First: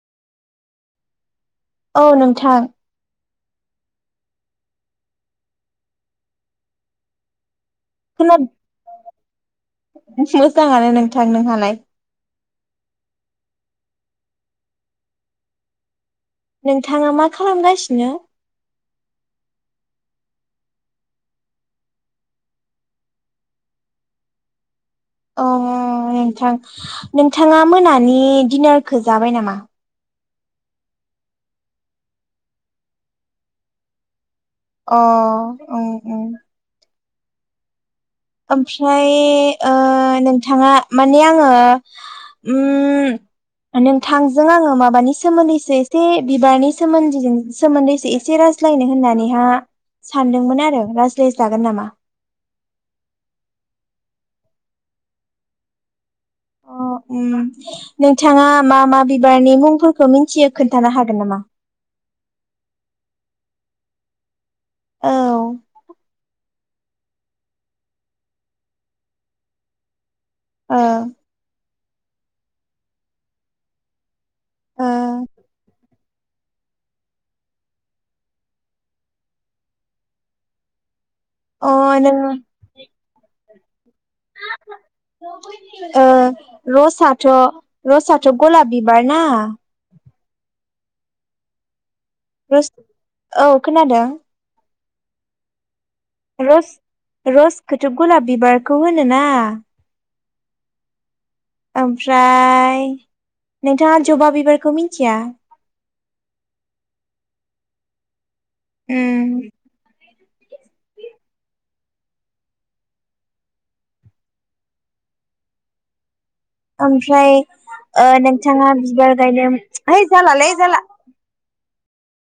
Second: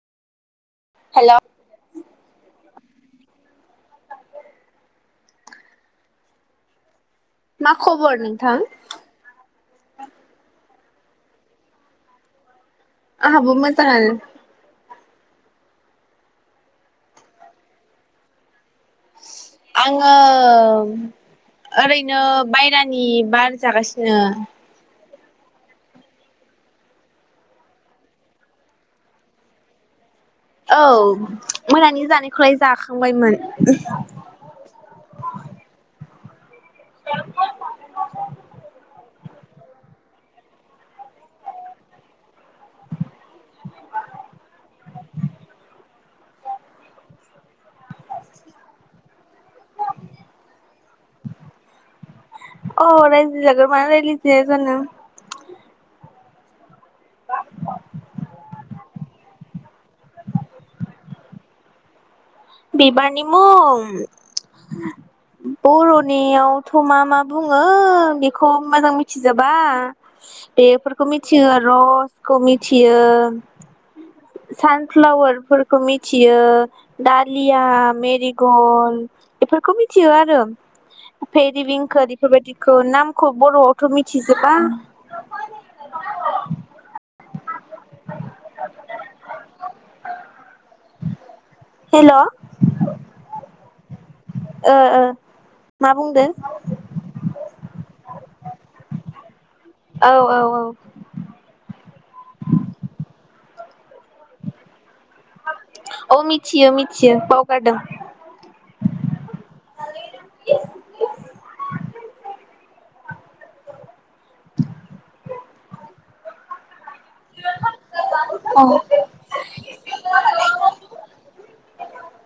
हेल' औ नोंथां मा खबर नोंथां [unintelligible] मोजाङानो नोंथां नोंहालाय आंहाबो मोजांआनो नोंथाङा मा खालामगासिनो आङो ओरैनो बायेरानि बार जागासिनो अ नोंथां नोंथाङा मोनानि दिडनारखौ जाबाय नामा? औ मोनानि जानायखौलाय जाखांबायमोन अ ओं ओं ओमफ्राय ओ नोंथाङा माने आङो उम नोंथांजों आङो माबानि सोमोन्दैसो एसे बिबारनि सोमोन्दैजों सोमोन्दैसो एसे रायज्लायनो होननानैहा सानदोंमोन आरो रायज्लायजागोन नामा? अ राज्लाय जागोन मानो रायज्लायजाया जानो अ नोंथाङा मा मा बिबारनि मुंफोरखौ मिथियो खोन्थानो हागोन नामा? बिबारनि मुं औ बर'नि आव थमा मा बुङो बेखौ मोजां मिथिजोबा ओ बेफोरखौ मिथियो र' खौ मिथियो सानफ्लारफोरखौ मित थियो दालिया मेरिगल बेफोरखौ मिथियो आरो ओ [unintelligible] अ खो नों बेफोरबायदिखो नाम ख'ख बर ओ लसाथ' रसाथ' गलाब बिबार ना? [inaudible] रोसत औ खोनादों । ओ ओ । रस रस खोथ गलाब बिबारखौ होनोना? औ औ औ । ओमफ्राय नों था ज'बा बिबारखो मिथिया औ मिथियो मिथियो बावगारदों । उम [unintelligible] ओमफ्राय ओ औ नोंथाङा बिबार गायनोम है जालालै जाला ।